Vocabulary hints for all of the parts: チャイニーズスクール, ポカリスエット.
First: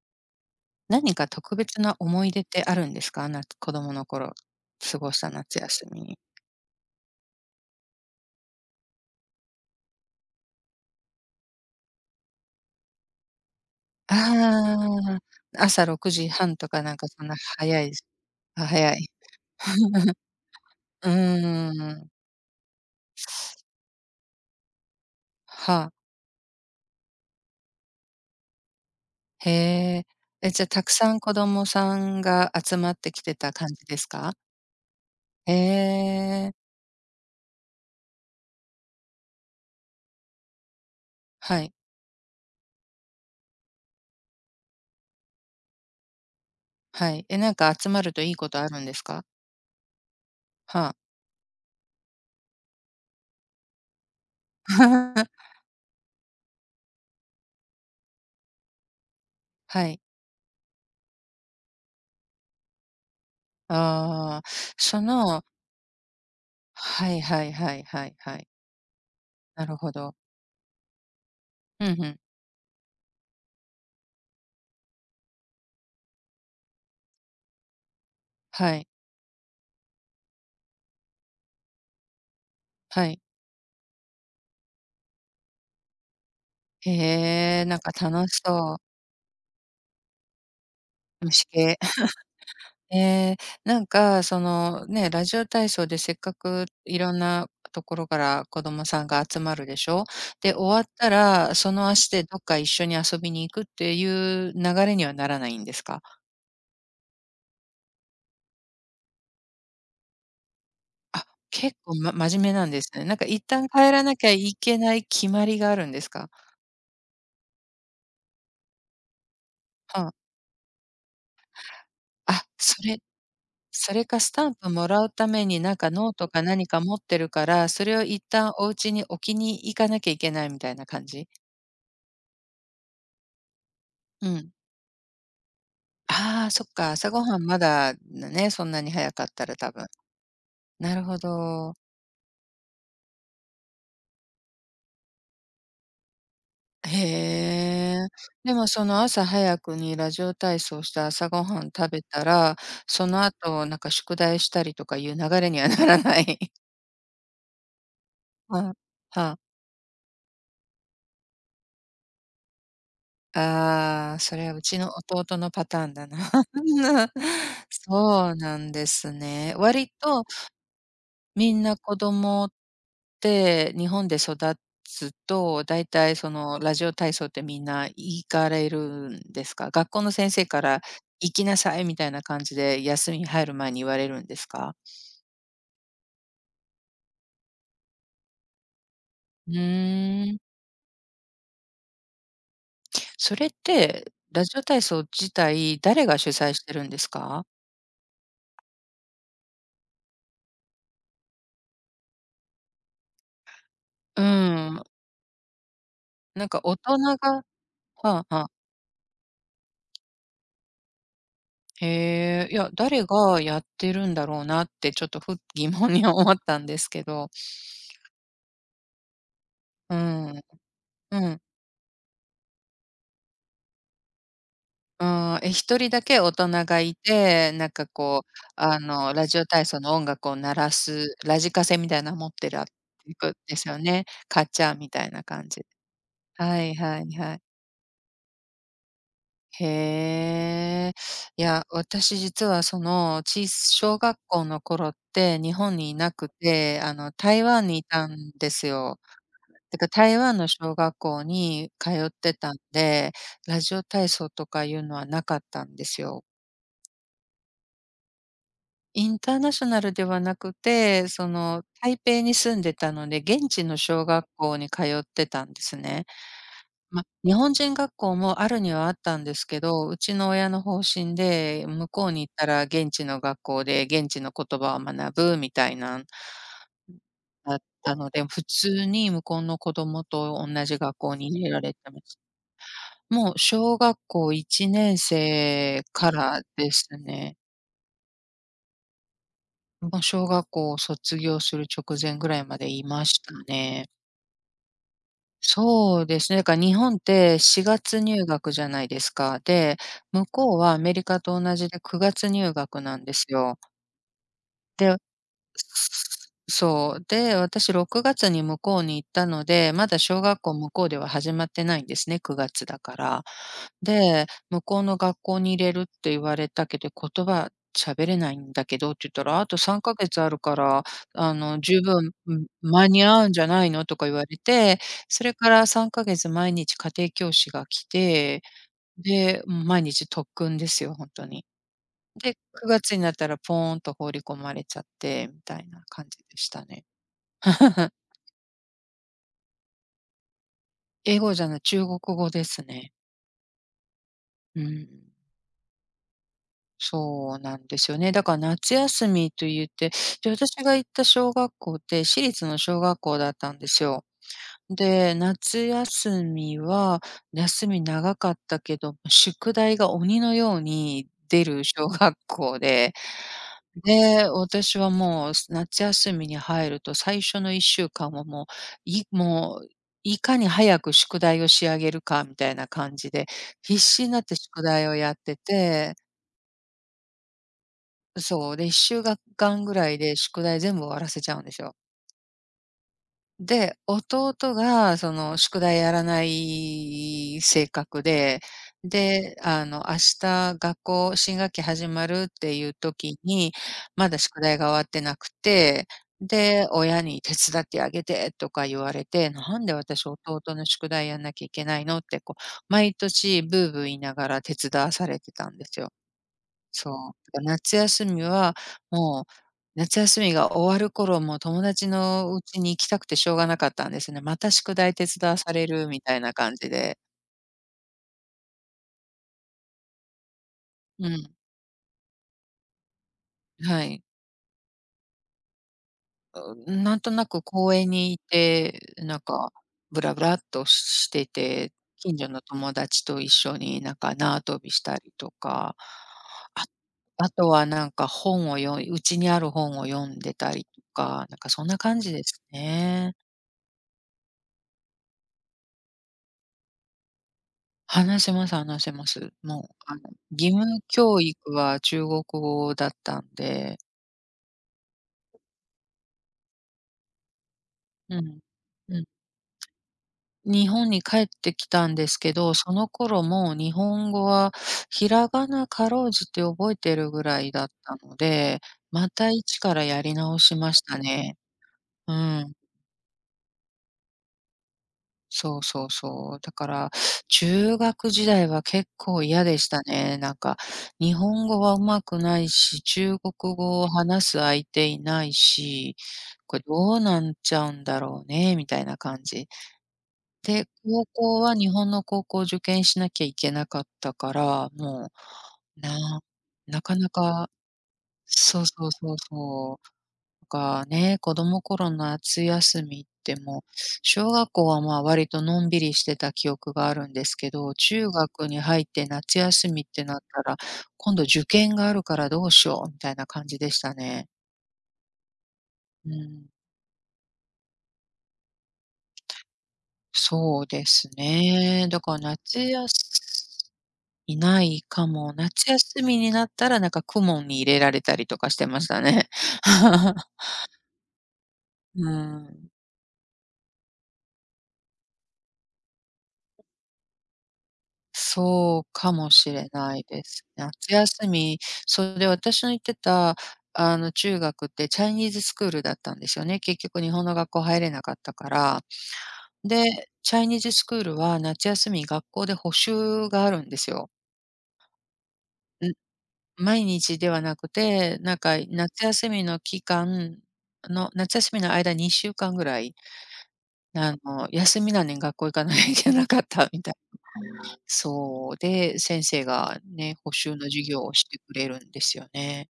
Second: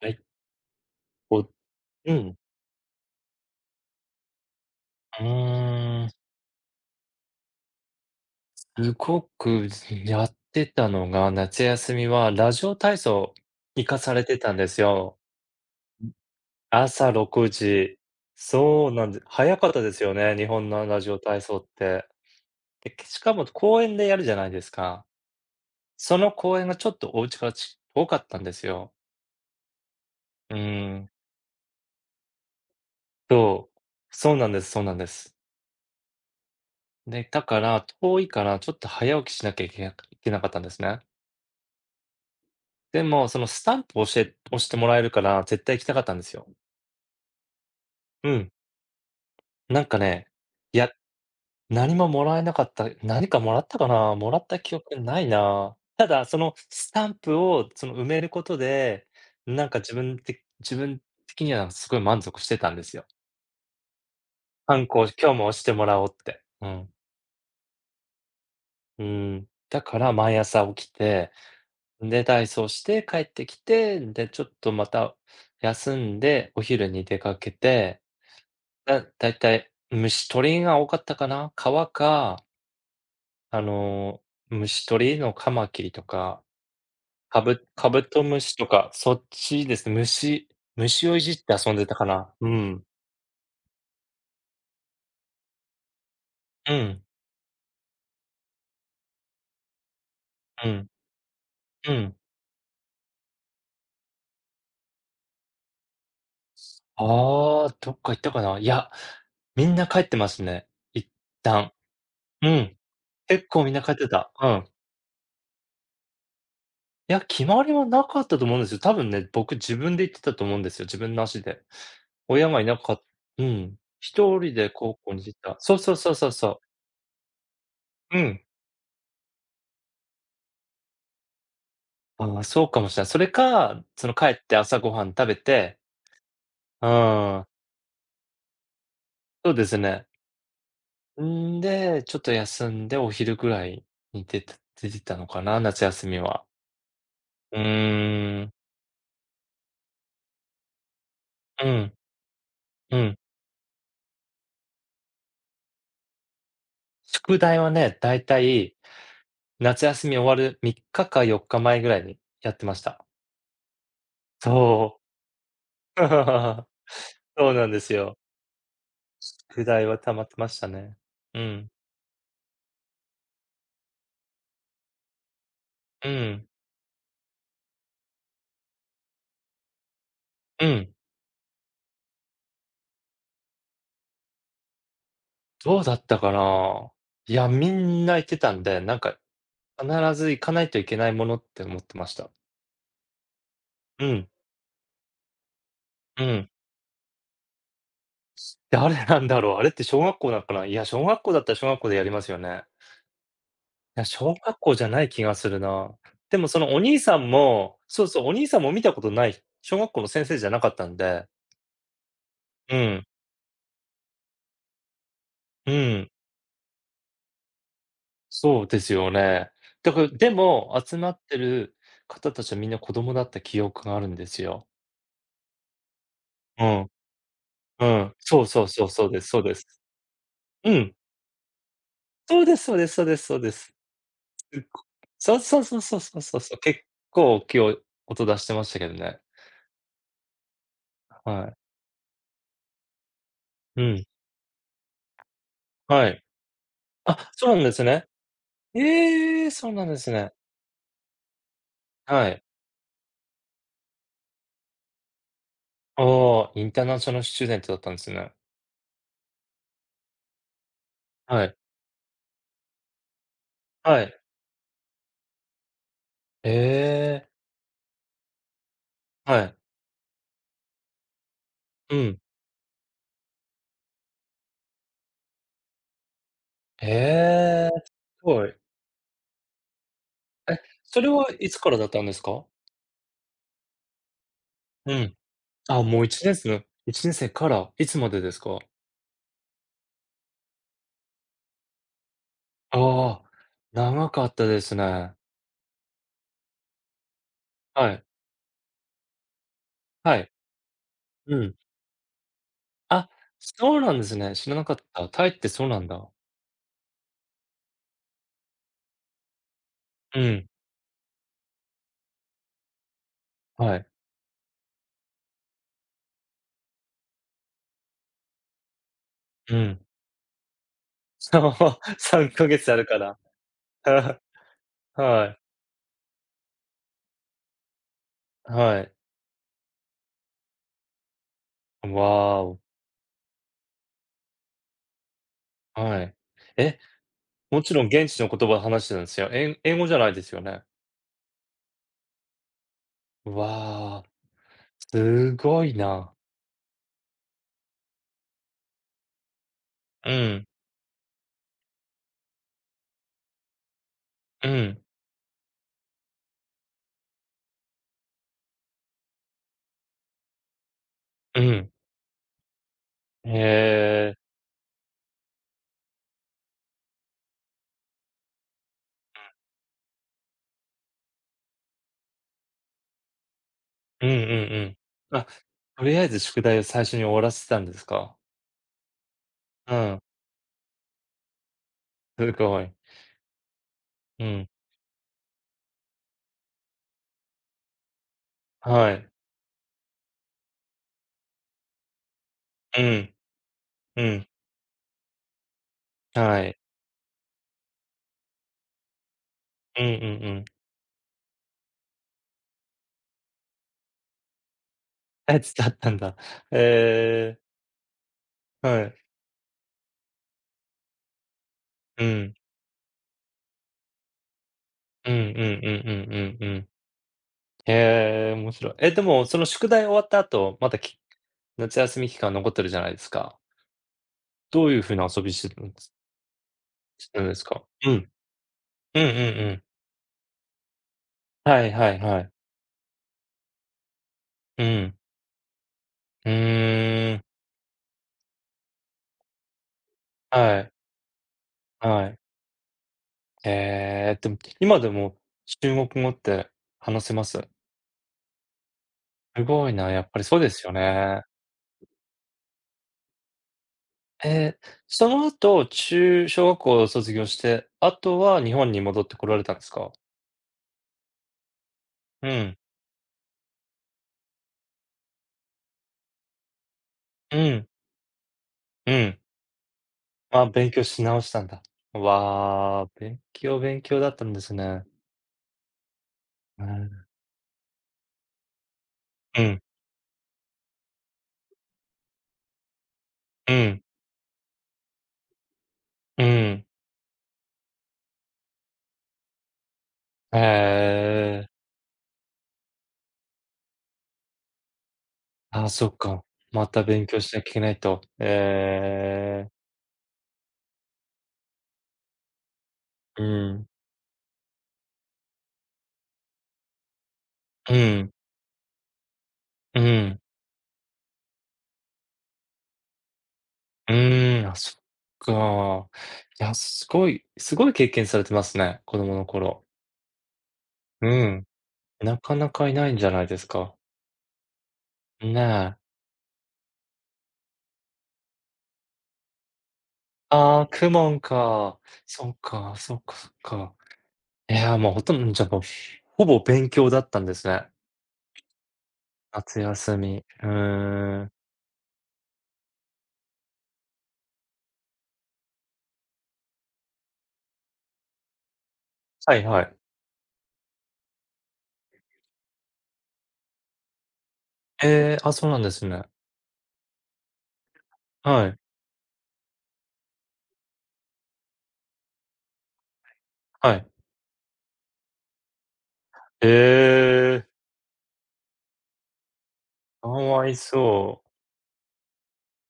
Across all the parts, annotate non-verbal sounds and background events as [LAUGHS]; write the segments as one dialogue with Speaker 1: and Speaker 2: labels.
Speaker 1: はい。
Speaker 2: 何か特別な
Speaker 1: う
Speaker 2: 思い
Speaker 1: ん。
Speaker 2: 出ってあるんですか？子供の頃、過ごし
Speaker 1: う、ー
Speaker 2: た夏休み
Speaker 1: ん、
Speaker 2: に。
Speaker 1: すごくやってたのが、夏休みはラジオ体操行かされてたんですよ。
Speaker 2: ああ、朝6時半とかなんか
Speaker 1: 朝
Speaker 2: そんな
Speaker 1: 6
Speaker 2: 早いで
Speaker 1: 時。
Speaker 2: す。あ、
Speaker 1: そう
Speaker 2: 早
Speaker 1: な
Speaker 2: い。
Speaker 1: んで早かったですよ
Speaker 2: [LAUGHS]
Speaker 1: ね、日本のラ
Speaker 2: う
Speaker 1: ジオ体操っ
Speaker 2: ー
Speaker 1: て。
Speaker 2: ん。
Speaker 1: で、しかも公園でやるじゃないですか。
Speaker 2: はあ、
Speaker 1: その公園がちょっとお家から遠かったんですよ。
Speaker 2: へえ。え、
Speaker 1: うー
Speaker 2: じゃあ、たく
Speaker 1: ん、
Speaker 2: さん子供さんが集まってきてた感
Speaker 1: そう。
Speaker 2: じです
Speaker 1: そ
Speaker 2: か？
Speaker 1: うなんですそうなんです。
Speaker 2: へえ、
Speaker 1: で、だから、遠いからちょっと早起きしなきゃいけないけなかったんですね。
Speaker 2: はい、
Speaker 1: でも、そのスタンプを押してもらえるから、絶対行きたかったんですよ。
Speaker 2: はい。え、なんか集まると
Speaker 1: う
Speaker 2: いいこ
Speaker 1: ん。
Speaker 2: とあるんですか？
Speaker 1: なんかね、い
Speaker 2: は
Speaker 1: や、
Speaker 2: あ。
Speaker 1: 何ももらえなかった、何かもらったかな？もらった記憶ない
Speaker 2: [LAUGHS]
Speaker 1: な。ただ、そのスタンプを埋めることで、なんか
Speaker 2: はい。
Speaker 1: 自分的にはすごい満足してたんですよ。
Speaker 2: あ
Speaker 1: ハンコ
Speaker 2: あ、そ
Speaker 1: を今日
Speaker 2: の
Speaker 1: も押してもらおうって。うん。
Speaker 2: はいはいはいはいはい。
Speaker 1: うん。
Speaker 2: なる
Speaker 1: だ
Speaker 2: ほ
Speaker 1: から
Speaker 2: ど。
Speaker 1: 毎朝起きて、
Speaker 2: うんうん。
Speaker 1: で、体操して帰ってきて、で、ちょっとまた休んで、お昼に出かけて
Speaker 2: はい、
Speaker 1: 大体、虫捕りが多かったかな。川か、
Speaker 2: はい。
Speaker 1: あの、虫捕りのカマキリとか、
Speaker 2: へえ、なん
Speaker 1: カ
Speaker 2: か
Speaker 1: ブト
Speaker 2: 楽
Speaker 1: ム
Speaker 2: し
Speaker 1: シと
Speaker 2: そう。
Speaker 1: か、そっちですね。虫をいじっ
Speaker 2: 虫
Speaker 1: て遊ん
Speaker 2: 系。
Speaker 1: でたか
Speaker 2: [LAUGHS]
Speaker 1: な。うん。
Speaker 2: ええ、なんかその、ね、ラジオ体操でせっかく
Speaker 1: う
Speaker 2: い
Speaker 1: ん、
Speaker 2: ろんなところから子供さんが集まるでしょ。で、
Speaker 1: う
Speaker 2: 終わ
Speaker 1: ん、
Speaker 2: ったら、その
Speaker 1: う
Speaker 2: 足
Speaker 1: ん。
Speaker 2: でどっか一緒に遊びに行くっていう流れにはならないんですか？
Speaker 1: ああ、どっか行ったかな。いや、みんな帰ってますね、一
Speaker 2: あ、
Speaker 1: 旦。
Speaker 2: 結構、真
Speaker 1: う
Speaker 2: 面目なん
Speaker 1: ん、
Speaker 2: ですね。なんか一
Speaker 1: 結構
Speaker 2: 旦
Speaker 1: みんな
Speaker 2: 帰
Speaker 1: 帰っ
Speaker 2: ら
Speaker 1: て
Speaker 2: なきゃ
Speaker 1: た。う
Speaker 2: い
Speaker 1: ん。
Speaker 2: けない決まりがあるんですか？
Speaker 1: いや、決まりはなかったと思うんですよ。多分ね、僕自分で
Speaker 2: は
Speaker 1: 行
Speaker 2: あ。
Speaker 1: ってたと思うんですよ。自分の足で。
Speaker 2: あ、
Speaker 1: 親がいなかっうん。
Speaker 2: それかス
Speaker 1: 一
Speaker 2: タ
Speaker 1: 人
Speaker 2: ンプ
Speaker 1: で
Speaker 2: も
Speaker 1: 高
Speaker 2: らう
Speaker 1: 校に
Speaker 2: た
Speaker 1: 行っ
Speaker 2: め
Speaker 1: た
Speaker 2: にな
Speaker 1: そ
Speaker 2: ん
Speaker 1: う
Speaker 2: か
Speaker 1: そうそ
Speaker 2: ノ
Speaker 1: う
Speaker 2: ー
Speaker 1: そ
Speaker 2: ト
Speaker 1: う
Speaker 2: か
Speaker 1: そう。
Speaker 2: 何か持ってるから、それを
Speaker 1: う
Speaker 2: 一
Speaker 1: ん。
Speaker 2: 旦お家に置きに行かなきゃいけないみたいな感じ？
Speaker 1: ああ、そうかもしれない。それか、その帰
Speaker 2: う
Speaker 1: っ
Speaker 2: ん。
Speaker 1: て朝ごはん食べて、
Speaker 2: ああ、そっ
Speaker 1: う
Speaker 2: か、朝ご
Speaker 1: ー
Speaker 2: はん
Speaker 1: ん、
Speaker 2: まだね、そんなに早かった
Speaker 1: そう
Speaker 2: ら
Speaker 1: で
Speaker 2: 多
Speaker 1: す
Speaker 2: 分。
Speaker 1: ね。
Speaker 2: なるほ
Speaker 1: ん
Speaker 2: ど。
Speaker 1: で、ちょっと休んでお昼ぐらいに出てたのかな、夏休みは。
Speaker 2: へ
Speaker 1: う
Speaker 2: え。
Speaker 1: ーん。
Speaker 2: でもその朝早くにラジオ体操して朝ごはん
Speaker 1: う
Speaker 2: 食
Speaker 1: ん、
Speaker 2: べたら、
Speaker 1: う
Speaker 2: そ
Speaker 1: ん。
Speaker 2: の後なんか宿題したりとかいう流れにはならない。
Speaker 1: 宿題はね、だいた
Speaker 2: [LAUGHS] はあ、は
Speaker 1: い
Speaker 2: あ。
Speaker 1: 夏休み終わる3日か4日前ぐらいにやってました。
Speaker 2: ああ、それはうちの
Speaker 1: そ
Speaker 2: 弟のパターン
Speaker 1: う。
Speaker 2: だな。
Speaker 1: [LAUGHS]
Speaker 2: [LAUGHS]
Speaker 1: そうなんですよ。
Speaker 2: そうなんですね。
Speaker 1: 宿題
Speaker 2: 割
Speaker 1: は溜ま
Speaker 2: と
Speaker 1: ってましたね。う
Speaker 2: みん
Speaker 1: ん。
Speaker 2: な子供って日本で育つと、だい
Speaker 1: う
Speaker 2: たいそ
Speaker 1: ん。
Speaker 2: のラジオ体操ってみんな行かれるんですか？学校の先生か
Speaker 1: う
Speaker 2: ら
Speaker 1: ん。
Speaker 2: 行きなさいみたいな感じで休みに入る前に言われるんですか？
Speaker 1: どうだったかな？いや、みんな行ってたんで、なんか
Speaker 2: う
Speaker 1: 必ず
Speaker 2: ーん。
Speaker 1: 行かないといけないものって思ってました。
Speaker 2: それっ
Speaker 1: う
Speaker 2: て
Speaker 1: ん、
Speaker 2: ラジオ体操自体誰が
Speaker 1: う
Speaker 2: 主
Speaker 1: ん。
Speaker 2: 催してるんですか？
Speaker 1: 誰なんだろう？あれって小学校なんかな？いや、小学校だったら小学校でやりますよね。いや、
Speaker 2: う
Speaker 1: 小学校
Speaker 2: ん。
Speaker 1: じゃない気がするな。で
Speaker 2: な
Speaker 1: も
Speaker 2: ん
Speaker 1: そ
Speaker 2: か
Speaker 1: の
Speaker 2: 大
Speaker 1: お兄
Speaker 2: 人
Speaker 1: さん
Speaker 2: が。は
Speaker 1: も
Speaker 2: あは
Speaker 1: お兄
Speaker 2: あ。
Speaker 1: さんも見たことない、小学校の先生じゃなかったんで。
Speaker 2: へえ、いや、
Speaker 1: うん、
Speaker 2: 誰がやってるんだろうなって、ちょっと[LAUGHS] 疑
Speaker 1: う
Speaker 2: 問に
Speaker 1: ん。
Speaker 2: 思ったんですけど。
Speaker 1: そうですよね。だ
Speaker 2: う
Speaker 1: から、
Speaker 2: ん、
Speaker 1: でも、集ま
Speaker 2: う
Speaker 1: って
Speaker 2: ん、
Speaker 1: る方たちはみんな子供だった記憶があるんですよ。
Speaker 2: ああ、え、1人だけ大人
Speaker 1: う
Speaker 2: が
Speaker 1: ん、
Speaker 2: いて、なん
Speaker 1: う
Speaker 2: か
Speaker 1: ん。
Speaker 2: こう、
Speaker 1: そうそう
Speaker 2: あ
Speaker 1: そうそう
Speaker 2: の、
Speaker 1: で
Speaker 2: ラ
Speaker 1: す
Speaker 2: ジ
Speaker 1: そう
Speaker 2: オ
Speaker 1: です。
Speaker 2: 体操の音楽を鳴
Speaker 1: う
Speaker 2: ら
Speaker 1: ん。
Speaker 2: す、ラジカセみたいな持っ
Speaker 1: そう
Speaker 2: て
Speaker 1: です
Speaker 2: ら
Speaker 1: そうですそう
Speaker 2: い
Speaker 1: ですそ
Speaker 2: く
Speaker 1: うで
Speaker 2: です
Speaker 1: す。
Speaker 2: よね。カチ
Speaker 1: う
Speaker 2: ャー
Speaker 1: こ
Speaker 2: みたいな
Speaker 1: そう
Speaker 2: 感
Speaker 1: そう
Speaker 2: じ。
Speaker 1: そうそうそうそうそう。
Speaker 2: はい
Speaker 1: 結
Speaker 2: はいは
Speaker 1: 構
Speaker 2: い。
Speaker 1: 大きいお音出してましたけどね。
Speaker 2: へえ。い
Speaker 1: はい。
Speaker 2: や、私実はその、
Speaker 1: う
Speaker 2: 小
Speaker 1: ん、
Speaker 2: 学校の頃って日本にい
Speaker 1: は
Speaker 2: な
Speaker 1: い。
Speaker 2: くて、あの、
Speaker 1: あ、
Speaker 2: 台
Speaker 1: そうなん
Speaker 2: 湾
Speaker 1: で
Speaker 2: に
Speaker 1: す
Speaker 2: い
Speaker 1: ね。
Speaker 2: たんですよ。
Speaker 1: ええ、そう
Speaker 2: て
Speaker 1: なん
Speaker 2: か、
Speaker 1: です
Speaker 2: 台
Speaker 1: ね。
Speaker 2: 湾の小学校に通っ
Speaker 1: は
Speaker 2: て
Speaker 1: い。
Speaker 2: たんで、ラジオ体操とかいうのはなかったんです
Speaker 1: あ
Speaker 2: よ。
Speaker 1: あ、インターナショナルスチューデントだったんですね。
Speaker 2: インターナショナルではなくて、そ
Speaker 1: はい、
Speaker 2: の、台北に住んでたので、現地の
Speaker 1: は
Speaker 2: 小
Speaker 1: い。
Speaker 2: 学校に通ってたんですね。
Speaker 1: え
Speaker 2: ま、
Speaker 1: え、
Speaker 2: 日本人学校もあるにはあったんで
Speaker 1: は
Speaker 2: す
Speaker 1: い。
Speaker 2: けど、うちの親の方針で、向
Speaker 1: う
Speaker 2: こう
Speaker 1: ん。
Speaker 2: に行ったら現地の学校で現地の言葉を学ぶみたいな。
Speaker 1: え
Speaker 2: だっ
Speaker 1: え、す
Speaker 2: たので、普
Speaker 1: ごい。
Speaker 2: 通に向こうの子供とおん
Speaker 1: え、
Speaker 2: なじ学
Speaker 1: それ
Speaker 2: 校
Speaker 1: は
Speaker 2: に入
Speaker 1: い
Speaker 2: れ
Speaker 1: つ
Speaker 2: ら
Speaker 1: か
Speaker 2: れ
Speaker 1: ら
Speaker 2: て
Speaker 1: だっ
Speaker 2: ま
Speaker 1: たんで
Speaker 2: し
Speaker 1: す
Speaker 2: た。
Speaker 1: か？
Speaker 2: もう小学校1年
Speaker 1: うん。あ、
Speaker 2: 生
Speaker 1: もう
Speaker 2: か
Speaker 1: 1年
Speaker 2: ら
Speaker 1: 生の
Speaker 2: です
Speaker 1: 1年生
Speaker 2: ね。
Speaker 1: から、いつまでですか？
Speaker 2: もう小学校を卒業する直前ぐらいまで
Speaker 1: あ
Speaker 2: いまし
Speaker 1: あ、
Speaker 2: たね。
Speaker 1: 長かったですね。
Speaker 2: そうですね、だから日本って4
Speaker 1: は
Speaker 2: 月
Speaker 1: い。
Speaker 2: 入学じゃないですか。で、
Speaker 1: は
Speaker 2: 向
Speaker 1: い。
Speaker 2: こうはアメリカ
Speaker 1: う
Speaker 2: と
Speaker 1: ん。
Speaker 2: 同じで9月入学なん
Speaker 1: あ、
Speaker 2: ですよ。
Speaker 1: そうなんですね。知らなかっ
Speaker 2: で、
Speaker 1: た。タイってそうなんだ。
Speaker 2: そう。で、私6月に向こうに行ったので、まだ
Speaker 1: う
Speaker 2: 小学
Speaker 1: ん。
Speaker 2: 校向こうでは始まってないんですね、9月だから。
Speaker 1: はい。
Speaker 2: で、向こうの学校に入れるって言われたけど、言葉喋れないんだけどって言ったら、あ
Speaker 1: う
Speaker 2: と
Speaker 1: ん。
Speaker 2: 3ヶ月あるから、
Speaker 1: [LAUGHS]
Speaker 2: あ
Speaker 1: そう、
Speaker 2: の、十
Speaker 1: [LAUGHS]
Speaker 2: 分、
Speaker 1: 3ヶ月ある
Speaker 2: 間
Speaker 1: か
Speaker 2: に
Speaker 1: ら。
Speaker 2: 合うんじゃないのとか
Speaker 1: [LAUGHS]
Speaker 2: 言われて、そ
Speaker 1: は
Speaker 2: れ
Speaker 1: い。
Speaker 2: から3ヶ月毎日家庭教師が来て、
Speaker 1: はい。
Speaker 2: で、毎日特訓ですよ、本当に。で、
Speaker 1: わーお。
Speaker 2: 9月になったらポーンと放り込まれちゃってみたいな
Speaker 1: は
Speaker 2: 感
Speaker 1: い。
Speaker 2: じでした
Speaker 1: え、
Speaker 2: ね。
Speaker 1: もちろん
Speaker 2: [LAUGHS]
Speaker 1: 現地の言葉で話してるんですよ。英語じゃないですよね？
Speaker 2: 英語じゃない、中国語ですね。
Speaker 1: わあ、
Speaker 2: うん。
Speaker 1: すごいな。
Speaker 2: そうなんですよね。だから夏休みと言って、
Speaker 1: う
Speaker 2: で、
Speaker 1: ん、
Speaker 2: 私が行った小学校って私立の小学校だったんですよ。
Speaker 1: うん、
Speaker 2: で、夏休みは、休み長かったけど、宿題が鬼のように
Speaker 1: う
Speaker 2: 出る
Speaker 1: ん。
Speaker 2: 小学校で、
Speaker 1: へえ。
Speaker 2: で、私はもう、夏休みに入ると最初の1週間はもう、いかに早く宿題を仕上げるかみたいな感じで、必死
Speaker 1: う
Speaker 2: に
Speaker 1: んうん
Speaker 2: なって宿題をやっ
Speaker 1: うん。あ、
Speaker 2: て
Speaker 1: と
Speaker 2: て、
Speaker 1: りあえず宿題を最初に終わらせてたんですか？
Speaker 2: そう、で1週間ぐ
Speaker 1: う
Speaker 2: らい
Speaker 1: ん、
Speaker 2: で宿題全部終わらせちゃうんですよ。
Speaker 1: すごい。
Speaker 2: で、
Speaker 1: う
Speaker 2: 弟
Speaker 1: ん、
Speaker 2: がその宿題やらない性格で、
Speaker 1: はい。
Speaker 2: で、あの、明日学校新学期始まるっていう
Speaker 1: うん、
Speaker 2: 時に、
Speaker 1: う
Speaker 2: まだ
Speaker 1: ん、
Speaker 2: 宿題が終わってなくて、
Speaker 1: はい。
Speaker 2: で、親に手伝ってあげてとか言われて、なんで
Speaker 1: うんうん
Speaker 2: 私
Speaker 1: う
Speaker 2: 弟
Speaker 1: ん。
Speaker 2: の宿題やんなきゃいけないのってこう、毎年ブーブー言いながら手伝わされて
Speaker 1: え、伝
Speaker 2: たんで
Speaker 1: わっ
Speaker 2: す
Speaker 1: た
Speaker 2: よ。
Speaker 1: んだ。
Speaker 2: そ
Speaker 1: へ
Speaker 2: う、だ
Speaker 1: え、
Speaker 2: から夏休みは、
Speaker 1: はい。
Speaker 2: もう、夏休みが終わる頃、もう友達
Speaker 1: う
Speaker 2: の
Speaker 1: ん。
Speaker 2: 家に行きたくてしょうがなかったんですね。また宿題手
Speaker 1: うんうん
Speaker 2: 伝わされ
Speaker 1: う
Speaker 2: る
Speaker 1: んう
Speaker 2: みたいな
Speaker 1: んうんう
Speaker 2: 感
Speaker 1: ん。
Speaker 2: じで。
Speaker 1: へえ、面白い。え、でも、その宿題終わった後、まだき
Speaker 2: うん、
Speaker 1: 夏休み期間残ってるじゃないですか。
Speaker 2: はい。
Speaker 1: どういう風な遊びしてるんです
Speaker 2: うん、なん
Speaker 1: し
Speaker 2: と
Speaker 1: てる
Speaker 2: な
Speaker 1: んで
Speaker 2: く
Speaker 1: すか？
Speaker 2: 公園
Speaker 1: うん。うん
Speaker 2: にいて、
Speaker 1: うんう
Speaker 2: なんか、
Speaker 1: ん。
Speaker 2: ブラブラっとして
Speaker 1: はい
Speaker 2: て、
Speaker 1: はい
Speaker 2: 近
Speaker 1: は
Speaker 2: 所
Speaker 1: い。
Speaker 2: の友達と一緒になんか縄跳
Speaker 1: う
Speaker 2: びし
Speaker 1: ん。
Speaker 2: たりとか、
Speaker 1: う
Speaker 2: あ
Speaker 1: ーん。
Speaker 2: あとはなんか本を読んうちにある本を読んでた
Speaker 1: は
Speaker 2: り
Speaker 1: い、
Speaker 2: とか、なんかそんな感
Speaker 1: は
Speaker 2: じ
Speaker 1: い。
Speaker 2: ですね。
Speaker 1: ええ、でも、今でも中国語って話せます？
Speaker 2: 話せます、話せます。
Speaker 1: すご
Speaker 2: も
Speaker 1: い
Speaker 2: う、
Speaker 1: な、
Speaker 2: あ
Speaker 1: や
Speaker 2: の、
Speaker 1: っぱりそうで
Speaker 2: 義務
Speaker 1: すよ
Speaker 2: 教
Speaker 1: ね。
Speaker 2: 育は中国語だったんで、
Speaker 1: えー、その後、小学校を卒業して、あと
Speaker 2: うん。
Speaker 1: は日本に
Speaker 2: う
Speaker 1: 戻
Speaker 2: ん。
Speaker 1: ってこられたんですか？
Speaker 2: 日本に帰ってきたんです
Speaker 1: う
Speaker 2: けど、
Speaker 1: ん、
Speaker 2: その頃も日本語はひらがなかろうじて覚えてるぐ
Speaker 1: う
Speaker 2: らいだ
Speaker 1: ん、
Speaker 2: ったので、
Speaker 1: う
Speaker 2: ま
Speaker 1: ん。
Speaker 2: た一からやり直
Speaker 1: あ、
Speaker 2: し
Speaker 1: 勉
Speaker 2: まし
Speaker 1: 強
Speaker 2: た
Speaker 1: し直し
Speaker 2: ね。
Speaker 1: たんだ。
Speaker 2: うん。
Speaker 1: わあ、勉強だったんですね。
Speaker 2: そうそうそう。だ
Speaker 1: う
Speaker 2: から、
Speaker 1: ん、
Speaker 2: 中学時代は結構
Speaker 1: う
Speaker 2: 嫌で
Speaker 1: ん、
Speaker 2: したね。なんか、日本語は上手くないし、中国
Speaker 1: う
Speaker 2: 語
Speaker 1: ん、
Speaker 2: を話す相手いないし、
Speaker 1: う
Speaker 2: これ
Speaker 1: ん。
Speaker 2: どうなんちゃうんだろうね、みたいな感じ。
Speaker 1: え
Speaker 2: で、高校
Speaker 1: ー。
Speaker 2: は日本の高校を受験しなきゃいけなかったから、も
Speaker 1: あ、
Speaker 2: う、
Speaker 1: そっ
Speaker 2: な
Speaker 1: か。ま
Speaker 2: な
Speaker 1: た
Speaker 2: か
Speaker 1: 勉
Speaker 2: な
Speaker 1: 強しなき
Speaker 2: か、
Speaker 1: ゃいけないと。
Speaker 2: そう
Speaker 1: え
Speaker 2: そうそう
Speaker 1: え。
Speaker 2: そう。かね、子供頃の夏休みっ
Speaker 1: う
Speaker 2: てもう、
Speaker 1: ん、
Speaker 2: 小学校はまあ割とのんびりしてた記憶があるんですけ
Speaker 1: う
Speaker 2: ど、中
Speaker 1: ん、
Speaker 2: 学に入って夏休
Speaker 1: う
Speaker 2: みってなっ
Speaker 1: ん。
Speaker 2: たら、今度受験があるからどうしようみたいな感じでし
Speaker 1: う
Speaker 2: たね。
Speaker 1: ーん、あ、そっか。
Speaker 2: う
Speaker 1: い
Speaker 2: ん、
Speaker 1: や、すごい経験されてますね、子供の頃。
Speaker 2: そうで
Speaker 1: う
Speaker 2: す
Speaker 1: ん、
Speaker 2: ね。だか
Speaker 1: なか
Speaker 2: ら
Speaker 1: な
Speaker 2: 夏
Speaker 1: かい
Speaker 2: 休
Speaker 1: ないんじゃないですか。
Speaker 2: みいないかも。
Speaker 1: ね
Speaker 2: 夏
Speaker 1: え。
Speaker 2: 休みになったらなんか公文に入れられたりとかしてましたね。[LAUGHS]
Speaker 1: ああ、公文か。
Speaker 2: うん。
Speaker 1: そっかそっか。いや、もうほとんど、じゃ、もう、ほぼ勉強だったんですね。
Speaker 2: そうかもし
Speaker 1: 夏
Speaker 2: れ
Speaker 1: 休
Speaker 2: ない
Speaker 1: み。
Speaker 2: で
Speaker 1: う
Speaker 2: すね。夏
Speaker 1: ー
Speaker 2: 休
Speaker 1: ん。
Speaker 2: み、それ私の行ってた、あの、中学ってチャイニーズスクールだったんですよね。結局日本の学校入れなかったから。
Speaker 1: はいはい。
Speaker 2: で、チャイニーズスクールは夏休み学校で補習があるんですよ。
Speaker 1: ええ、あ、そうなんです
Speaker 2: ん、
Speaker 1: ね。
Speaker 2: 毎日ではなくて、なん
Speaker 1: は
Speaker 2: か
Speaker 1: い、
Speaker 2: 夏休みの間2週間ぐらい、
Speaker 1: はい。
Speaker 2: あの、休みなのに学校行かなきゃいけなかっ
Speaker 1: え
Speaker 2: たみたい。
Speaker 1: え、
Speaker 2: そう、で、先生が
Speaker 1: か
Speaker 2: ね、補
Speaker 1: わい
Speaker 2: 習の授業を
Speaker 1: そ
Speaker 2: し
Speaker 1: う。
Speaker 2: てくれるんですよね。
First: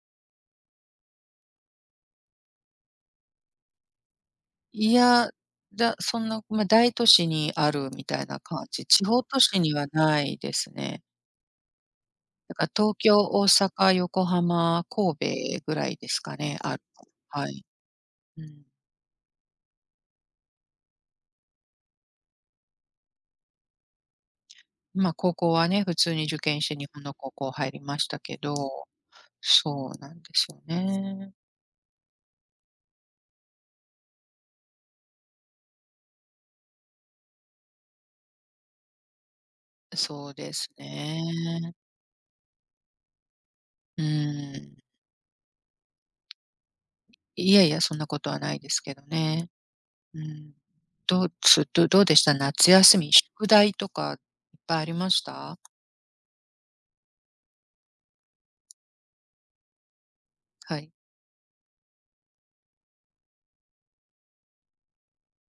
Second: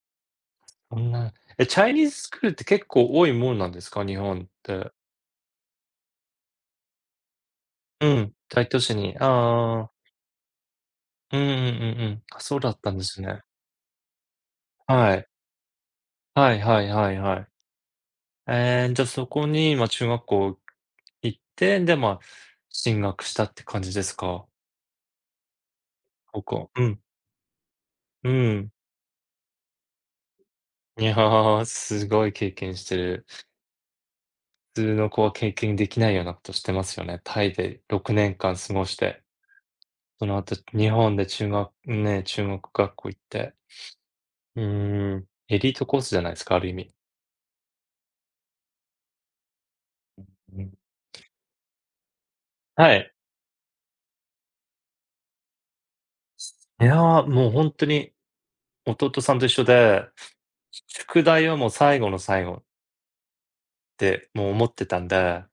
Speaker 1: そんなえ、チャイニーズスクールって結構多いもんなんですか？日本って。
Speaker 2: いや、そんな、ま、大都市にあるみ
Speaker 1: う
Speaker 2: たい
Speaker 1: ん、
Speaker 2: な感
Speaker 1: 大都
Speaker 2: じ、
Speaker 1: 市
Speaker 2: 地
Speaker 1: に。
Speaker 2: 方都市には
Speaker 1: ああ
Speaker 2: ないですね。
Speaker 1: うんうんうんうん。あ、
Speaker 2: だ
Speaker 1: そう
Speaker 2: か
Speaker 1: だ
Speaker 2: ら
Speaker 1: った
Speaker 2: 東
Speaker 1: んで
Speaker 2: 京、
Speaker 1: すね。
Speaker 2: 大阪、横浜、
Speaker 1: はい。
Speaker 2: 神戸ぐらいですか
Speaker 1: は
Speaker 2: ね、
Speaker 1: い
Speaker 2: あ
Speaker 1: は
Speaker 2: る
Speaker 1: い
Speaker 2: の。
Speaker 1: はいはい。
Speaker 2: はい。うん。
Speaker 1: ええ、じゃ、あそこに、ま、中学校行って、で、まあ、進学したって感じですか？
Speaker 2: ま、高校はね、普通に受
Speaker 1: 高
Speaker 2: 験し
Speaker 1: 校
Speaker 2: て
Speaker 1: う
Speaker 2: 日
Speaker 1: ん、
Speaker 2: 本の高校入りました
Speaker 1: う
Speaker 2: けど、
Speaker 1: ん。
Speaker 2: そうなんですよ
Speaker 1: いや
Speaker 2: ね。
Speaker 1: ー、すごい経験してる。普通の子は経験できないようなことしてますよね。タイで6年間過ごして、そ
Speaker 2: そう
Speaker 1: の
Speaker 2: で
Speaker 1: 後
Speaker 2: す
Speaker 1: 日本で中学
Speaker 2: ね。
Speaker 1: ね、中国学校行って。
Speaker 2: うー
Speaker 1: う
Speaker 2: ん。
Speaker 1: ーん、エリートコースじゃないですか、ある意味。
Speaker 2: いやいや、そんなことはないですけどね。うん。
Speaker 1: うん。
Speaker 2: どうでした？夏
Speaker 1: は
Speaker 2: 休み、
Speaker 1: い。
Speaker 2: 宿題とかいっぱいありました？
Speaker 1: いやー、もう本当に弟さんと一緒で、
Speaker 2: はい。
Speaker 1: 宿題はもう最後の最後ってもう思ってたんで、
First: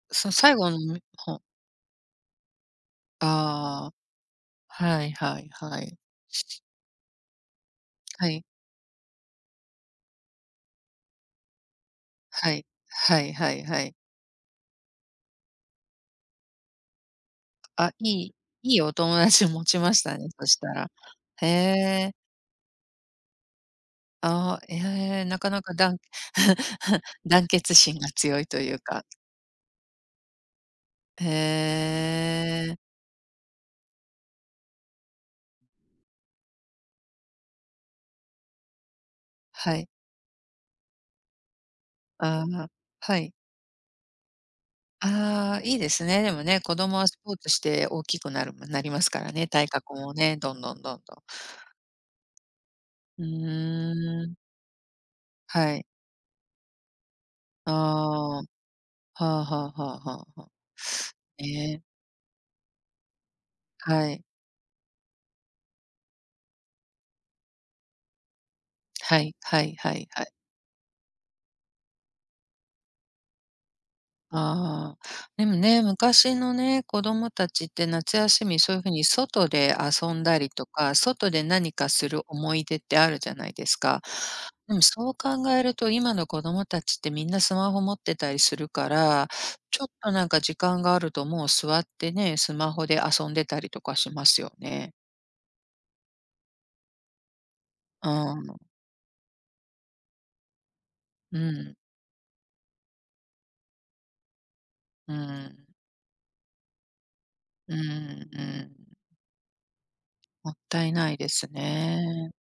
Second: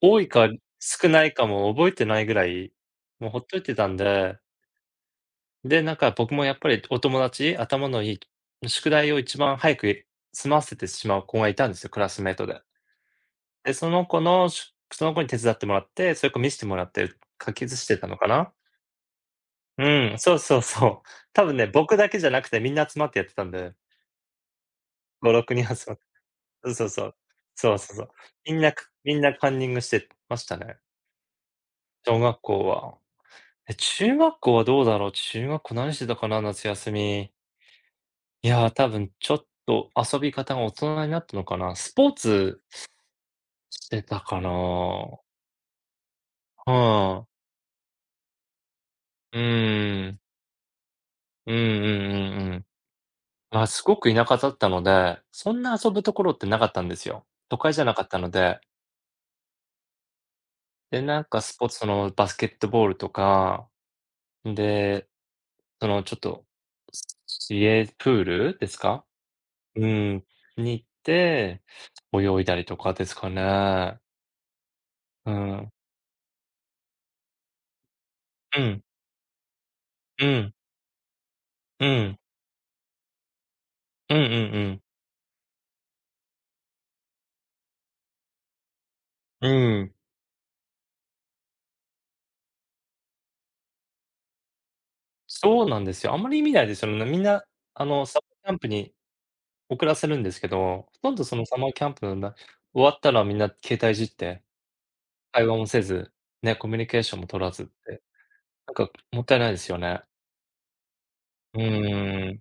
Speaker 1: 多い
Speaker 2: その
Speaker 1: か
Speaker 2: 最後のみ
Speaker 1: 少ない
Speaker 2: ほ
Speaker 1: かも覚えてないぐらい、もうほっといてた
Speaker 2: ああ、
Speaker 1: んで、
Speaker 2: はいはいは
Speaker 1: で、なん
Speaker 2: い。
Speaker 1: か僕もやっぱりお友達、頭のい
Speaker 2: はい。
Speaker 1: い、宿題を一番早く済ませてしまう子がいたんですよ、クラスメイト
Speaker 2: は
Speaker 1: で。
Speaker 2: い。はいはい
Speaker 1: で、
Speaker 2: は
Speaker 1: そ
Speaker 2: い。
Speaker 1: の子のその子に手伝ってもらって、それから見せてもらって、書き写し
Speaker 2: あ、
Speaker 1: てたのかな。
Speaker 2: いいお友達持ちまし
Speaker 1: う
Speaker 2: た
Speaker 1: ん、
Speaker 2: ね、
Speaker 1: そう
Speaker 2: そし
Speaker 1: そう
Speaker 2: たら。
Speaker 1: そう。多
Speaker 2: へ
Speaker 1: 分ね、僕だ
Speaker 2: え、
Speaker 1: けじゃなくてみんな集まってやってたんで、
Speaker 2: ああ、ええ、
Speaker 1: 5、
Speaker 2: なか
Speaker 1: 6
Speaker 2: な
Speaker 1: 人
Speaker 2: か
Speaker 1: 集まってそうそう
Speaker 2: [LAUGHS]
Speaker 1: そう
Speaker 2: 団
Speaker 1: そ
Speaker 2: 結
Speaker 1: うそう
Speaker 2: 心
Speaker 1: そ
Speaker 2: が
Speaker 1: う。
Speaker 2: 強い
Speaker 1: み
Speaker 2: と
Speaker 1: んな
Speaker 2: いうか。
Speaker 1: みんなカンニングしてましたね、
Speaker 2: へ
Speaker 1: 小学校
Speaker 2: え、
Speaker 1: は。え、中学校はどうだろう、中学校何してたかな、夏休み。いや、多分ちょっ
Speaker 2: はい。
Speaker 1: と遊び方が大人になったのかな。スポー
Speaker 2: あ
Speaker 1: ツ
Speaker 2: あ、はい。
Speaker 1: してたかな。
Speaker 2: ああ、いいですね。でもね、子供はス
Speaker 1: はい。
Speaker 2: ポーツして大きくなるなりますから
Speaker 1: う
Speaker 2: ね、体格
Speaker 1: ー
Speaker 2: も
Speaker 1: ん。
Speaker 2: ね、どんどんどんどん。
Speaker 1: うんうんうんうん。
Speaker 2: う
Speaker 1: ま、すごく
Speaker 2: ー
Speaker 1: 田
Speaker 2: ん、
Speaker 1: 舎だったので、そん
Speaker 2: は
Speaker 1: な
Speaker 2: い。
Speaker 1: 遊ぶところってなかったんですよ。都
Speaker 2: あ
Speaker 1: 会じゃなかったの
Speaker 2: あ、は
Speaker 1: で。
Speaker 2: あはあはあはあはあ。
Speaker 1: で、なんか
Speaker 2: え
Speaker 1: スポーツ、
Speaker 2: え、
Speaker 1: そのバスケットボールとか、
Speaker 2: はい。
Speaker 1: で、その、ちょっと、家プールですか？
Speaker 2: はいはい
Speaker 1: う
Speaker 2: はいは
Speaker 1: ん、
Speaker 2: い。
Speaker 1: に行って、泳いだりとかですかね。
Speaker 2: ああ、
Speaker 1: う
Speaker 2: でも
Speaker 1: ん。
Speaker 2: ね、昔のね、子供たちって夏休
Speaker 1: う
Speaker 2: みそうい
Speaker 1: ん、
Speaker 2: う風に外で遊ん
Speaker 1: う
Speaker 2: だり
Speaker 1: ん、
Speaker 2: とか、外で何
Speaker 1: う
Speaker 2: かす
Speaker 1: ん、
Speaker 2: る思い出ってあるじゃないですか。
Speaker 1: うんうんう
Speaker 2: で
Speaker 1: ん。
Speaker 2: もそう考えると今の子供たちってみんなスマホ持ってたりするから、
Speaker 1: う
Speaker 2: ちょっ
Speaker 1: ん、
Speaker 2: となんか時間があるともう座ってね、スマホで遊んでたりとかしますよね。
Speaker 1: そうなんですよ。あんまり見ないですよね。みんな、あの、
Speaker 2: う
Speaker 1: サマーキャ
Speaker 2: ん、
Speaker 1: ンプに遅らせるんですけど、ほとんどそ
Speaker 2: う
Speaker 1: のサマー
Speaker 2: ん、
Speaker 1: キャンプな終わったらみんな携帯いじって、
Speaker 2: う
Speaker 1: 会話も
Speaker 2: ん、
Speaker 1: せず、ね、コミュニケーションも取らずっ
Speaker 2: うん、う
Speaker 1: て、なん
Speaker 2: ん。
Speaker 1: かもったいないですよね。
Speaker 2: もったいないです
Speaker 1: う
Speaker 2: ね。
Speaker 1: ーん、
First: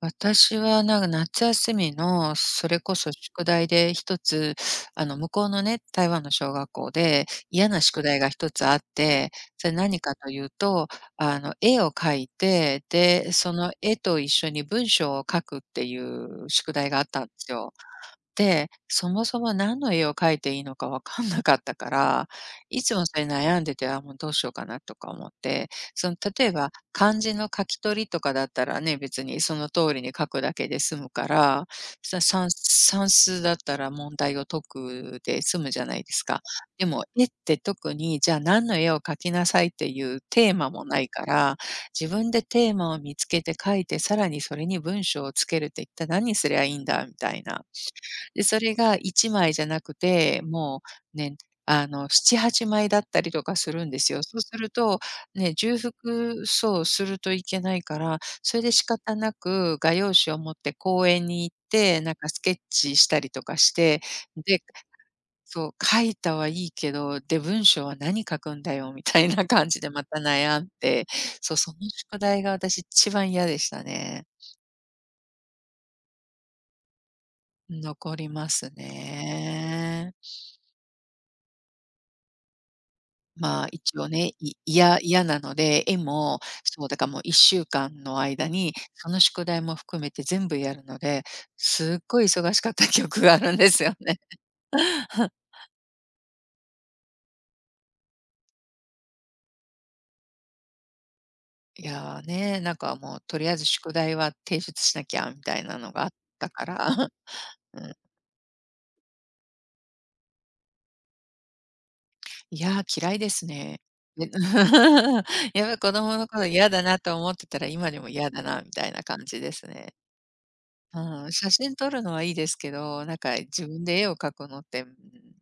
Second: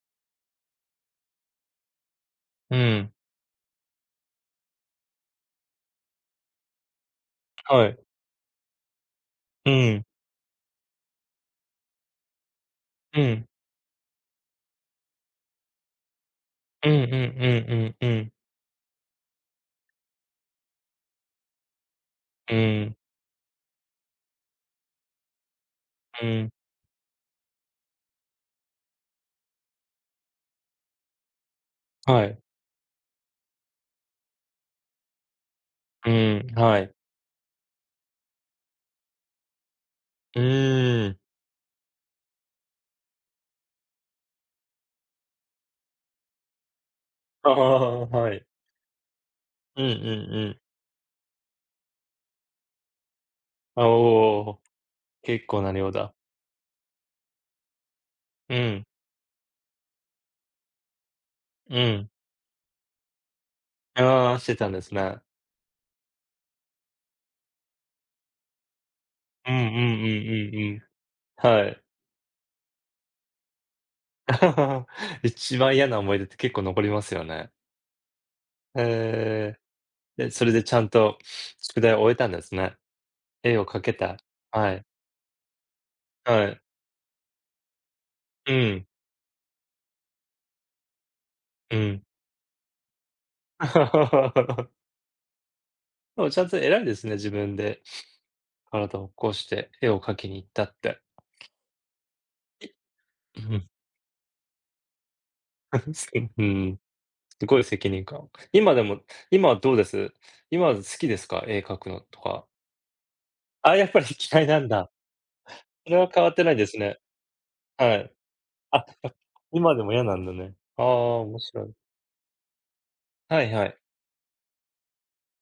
Speaker 2: 私はなんか夏休みのそ
Speaker 1: う
Speaker 2: れこそ
Speaker 1: ん、
Speaker 2: 宿題で一つ、向こうのね、台湾の小学校で嫌な
Speaker 1: はい。
Speaker 2: 宿題が一つあって、そ
Speaker 1: う
Speaker 2: れ何
Speaker 1: ん、
Speaker 2: かというと、絵を描いて、
Speaker 1: う
Speaker 2: で、
Speaker 1: ん。
Speaker 2: その絵と一緒に文章を書くっていう宿
Speaker 1: う
Speaker 2: 題
Speaker 1: ん
Speaker 2: があ
Speaker 1: う
Speaker 2: っ
Speaker 1: んう
Speaker 2: たんですよ。
Speaker 1: んうんうん。
Speaker 2: で、そもそも何の絵を描いていいのか分かんなかったから、
Speaker 1: う
Speaker 2: いつ
Speaker 1: ん、
Speaker 2: もそれ悩んでて、あ、もうどうしようかなとか思って、その
Speaker 1: う
Speaker 2: 例
Speaker 1: ん。
Speaker 2: えば漢字の書き取りとかだったらね、別にその通りに書くだけで済むから、さ
Speaker 1: はい。
Speaker 2: さん算数だったら問題を解くで済むじゃない
Speaker 1: う
Speaker 2: ですか。
Speaker 1: ん、は
Speaker 2: で
Speaker 1: い。
Speaker 2: も絵って特に、じゃあ何の絵を描きなさいっていう
Speaker 1: う
Speaker 2: テーマもな
Speaker 1: ー
Speaker 2: い
Speaker 1: ん。
Speaker 2: から、自分でテーマを見つけて描いて、さらにそれに文章をつけるって一体何すりゃいいんだみたい
Speaker 1: あ
Speaker 2: な。
Speaker 1: あ、は
Speaker 2: で、
Speaker 1: い。
Speaker 2: それが1枚じゃな
Speaker 1: うんうんう
Speaker 2: くて、
Speaker 1: ん。
Speaker 2: もうね、7、8枚だったりとかす
Speaker 1: あ、
Speaker 2: るんですよ。そう
Speaker 1: お
Speaker 2: す
Speaker 1: お、
Speaker 2: ると、
Speaker 1: 結
Speaker 2: ね、
Speaker 1: 構な
Speaker 2: 重
Speaker 1: 量だ。
Speaker 2: 複そう、するといけないから、
Speaker 1: う
Speaker 2: それで
Speaker 1: ん、
Speaker 2: 仕方なく画用紙を持って公園に行っ
Speaker 1: う
Speaker 2: て、
Speaker 1: ん。
Speaker 2: なんかスケッチしたりとかして、
Speaker 1: ああ、して
Speaker 2: で、
Speaker 1: たんですね。
Speaker 2: そう、書いたはいいけど、で、文章は何書くんだよみたいな
Speaker 1: うんうん
Speaker 2: 感
Speaker 1: うん
Speaker 2: じでまた
Speaker 1: う
Speaker 2: 悩
Speaker 1: ん
Speaker 2: ん
Speaker 1: うん。
Speaker 2: で、そう、
Speaker 1: は
Speaker 2: その
Speaker 1: い。
Speaker 2: 宿題が私一番嫌でしたね。
Speaker 1: [LAUGHS] 一番嫌な思い出って結構残りますよね。
Speaker 2: 残ります
Speaker 1: えー。
Speaker 2: ね。
Speaker 1: で、それでちゃんと宿題を終えたんですね。絵を
Speaker 2: まあ、
Speaker 1: 描け
Speaker 2: 一応
Speaker 1: た。
Speaker 2: ね、い
Speaker 1: はい、
Speaker 2: 嫌嫌なので、絵も、
Speaker 1: はい。
Speaker 2: そう、だからもう1週間の間
Speaker 1: う
Speaker 2: に、
Speaker 1: ん、
Speaker 2: その宿題も含めて全部やるので、
Speaker 1: う
Speaker 2: す
Speaker 1: ん。
Speaker 2: っごい忙しかった記憶があるんですよね。
Speaker 1: [LAUGHS]
Speaker 2: [LAUGHS]
Speaker 1: でもちゃんと偉いですね、自分で。体を起こして絵を描きに行ったって。
Speaker 2: いや、ね、なんかもうと
Speaker 1: う
Speaker 2: りあえず
Speaker 1: ん。
Speaker 2: 宿題は提出しなきゃみたいなの
Speaker 1: [LAUGHS]
Speaker 2: があ
Speaker 1: す
Speaker 2: っ
Speaker 1: う
Speaker 2: たか
Speaker 1: ん、
Speaker 2: ら、
Speaker 1: すごい
Speaker 2: [LAUGHS] う
Speaker 1: 責
Speaker 2: ん。
Speaker 1: 任感。今でも今はどうです？今は好きですか？絵描くのとか。
Speaker 2: いや、嫌いです
Speaker 1: あ、
Speaker 2: ね。
Speaker 1: やっぱり
Speaker 2: で
Speaker 1: 嫌いなんだ。
Speaker 2: [LAUGHS] やっぱり
Speaker 1: そ
Speaker 2: 子
Speaker 1: れは
Speaker 2: 供
Speaker 1: 変
Speaker 2: の
Speaker 1: わって
Speaker 2: 頃
Speaker 1: ないで
Speaker 2: 嫌
Speaker 1: す
Speaker 2: だ
Speaker 1: ね。
Speaker 2: なと思ってたら、今
Speaker 1: は
Speaker 2: でも
Speaker 1: い。
Speaker 2: 嫌だなみ
Speaker 1: あ、
Speaker 2: たいな
Speaker 1: [LAUGHS]
Speaker 2: 感じです
Speaker 1: 今でも
Speaker 2: ね。
Speaker 1: 嫌なんだね。ああ、
Speaker 2: うん、
Speaker 1: 面
Speaker 2: 写
Speaker 1: 白
Speaker 2: 真
Speaker 1: い。
Speaker 2: 撮るのはいいですけど、なんか
Speaker 1: はいは
Speaker 2: 自
Speaker 1: い。
Speaker 2: 分で絵を描くのって、うん、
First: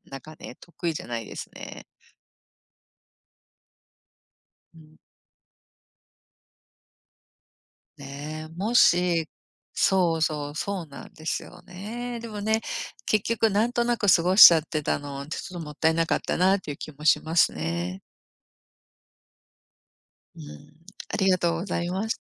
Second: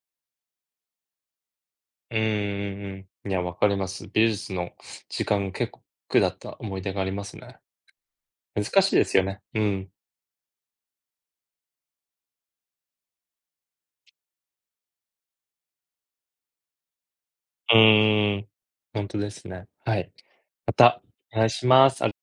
Speaker 2: なんかね、得意じゃないですね。
Speaker 1: うんうんうん。いや、わかります。美術の
Speaker 2: うん。
Speaker 1: 時間結構苦だった思い出がありますね。
Speaker 2: ねえ、も
Speaker 1: 難しいですよ
Speaker 2: し
Speaker 1: ね。うん。
Speaker 2: そうそう、そうなんですよね。でもね、結局なんとなく過ごしちゃってたの、ちょっともったいなかったなっていう気もします
Speaker 1: う
Speaker 2: ね。
Speaker 1: ーん。本当ですね。はい。
Speaker 2: う
Speaker 1: ま
Speaker 2: ん、
Speaker 1: た
Speaker 2: あり
Speaker 1: お
Speaker 2: が
Speaker 1: 願い
Speaker 2: とうご
Speaker 1: し
Speaker 2: ざ
Speaker 1: ま
Speaker 2: いま
Speaker 1: す。
Speaker 2: した。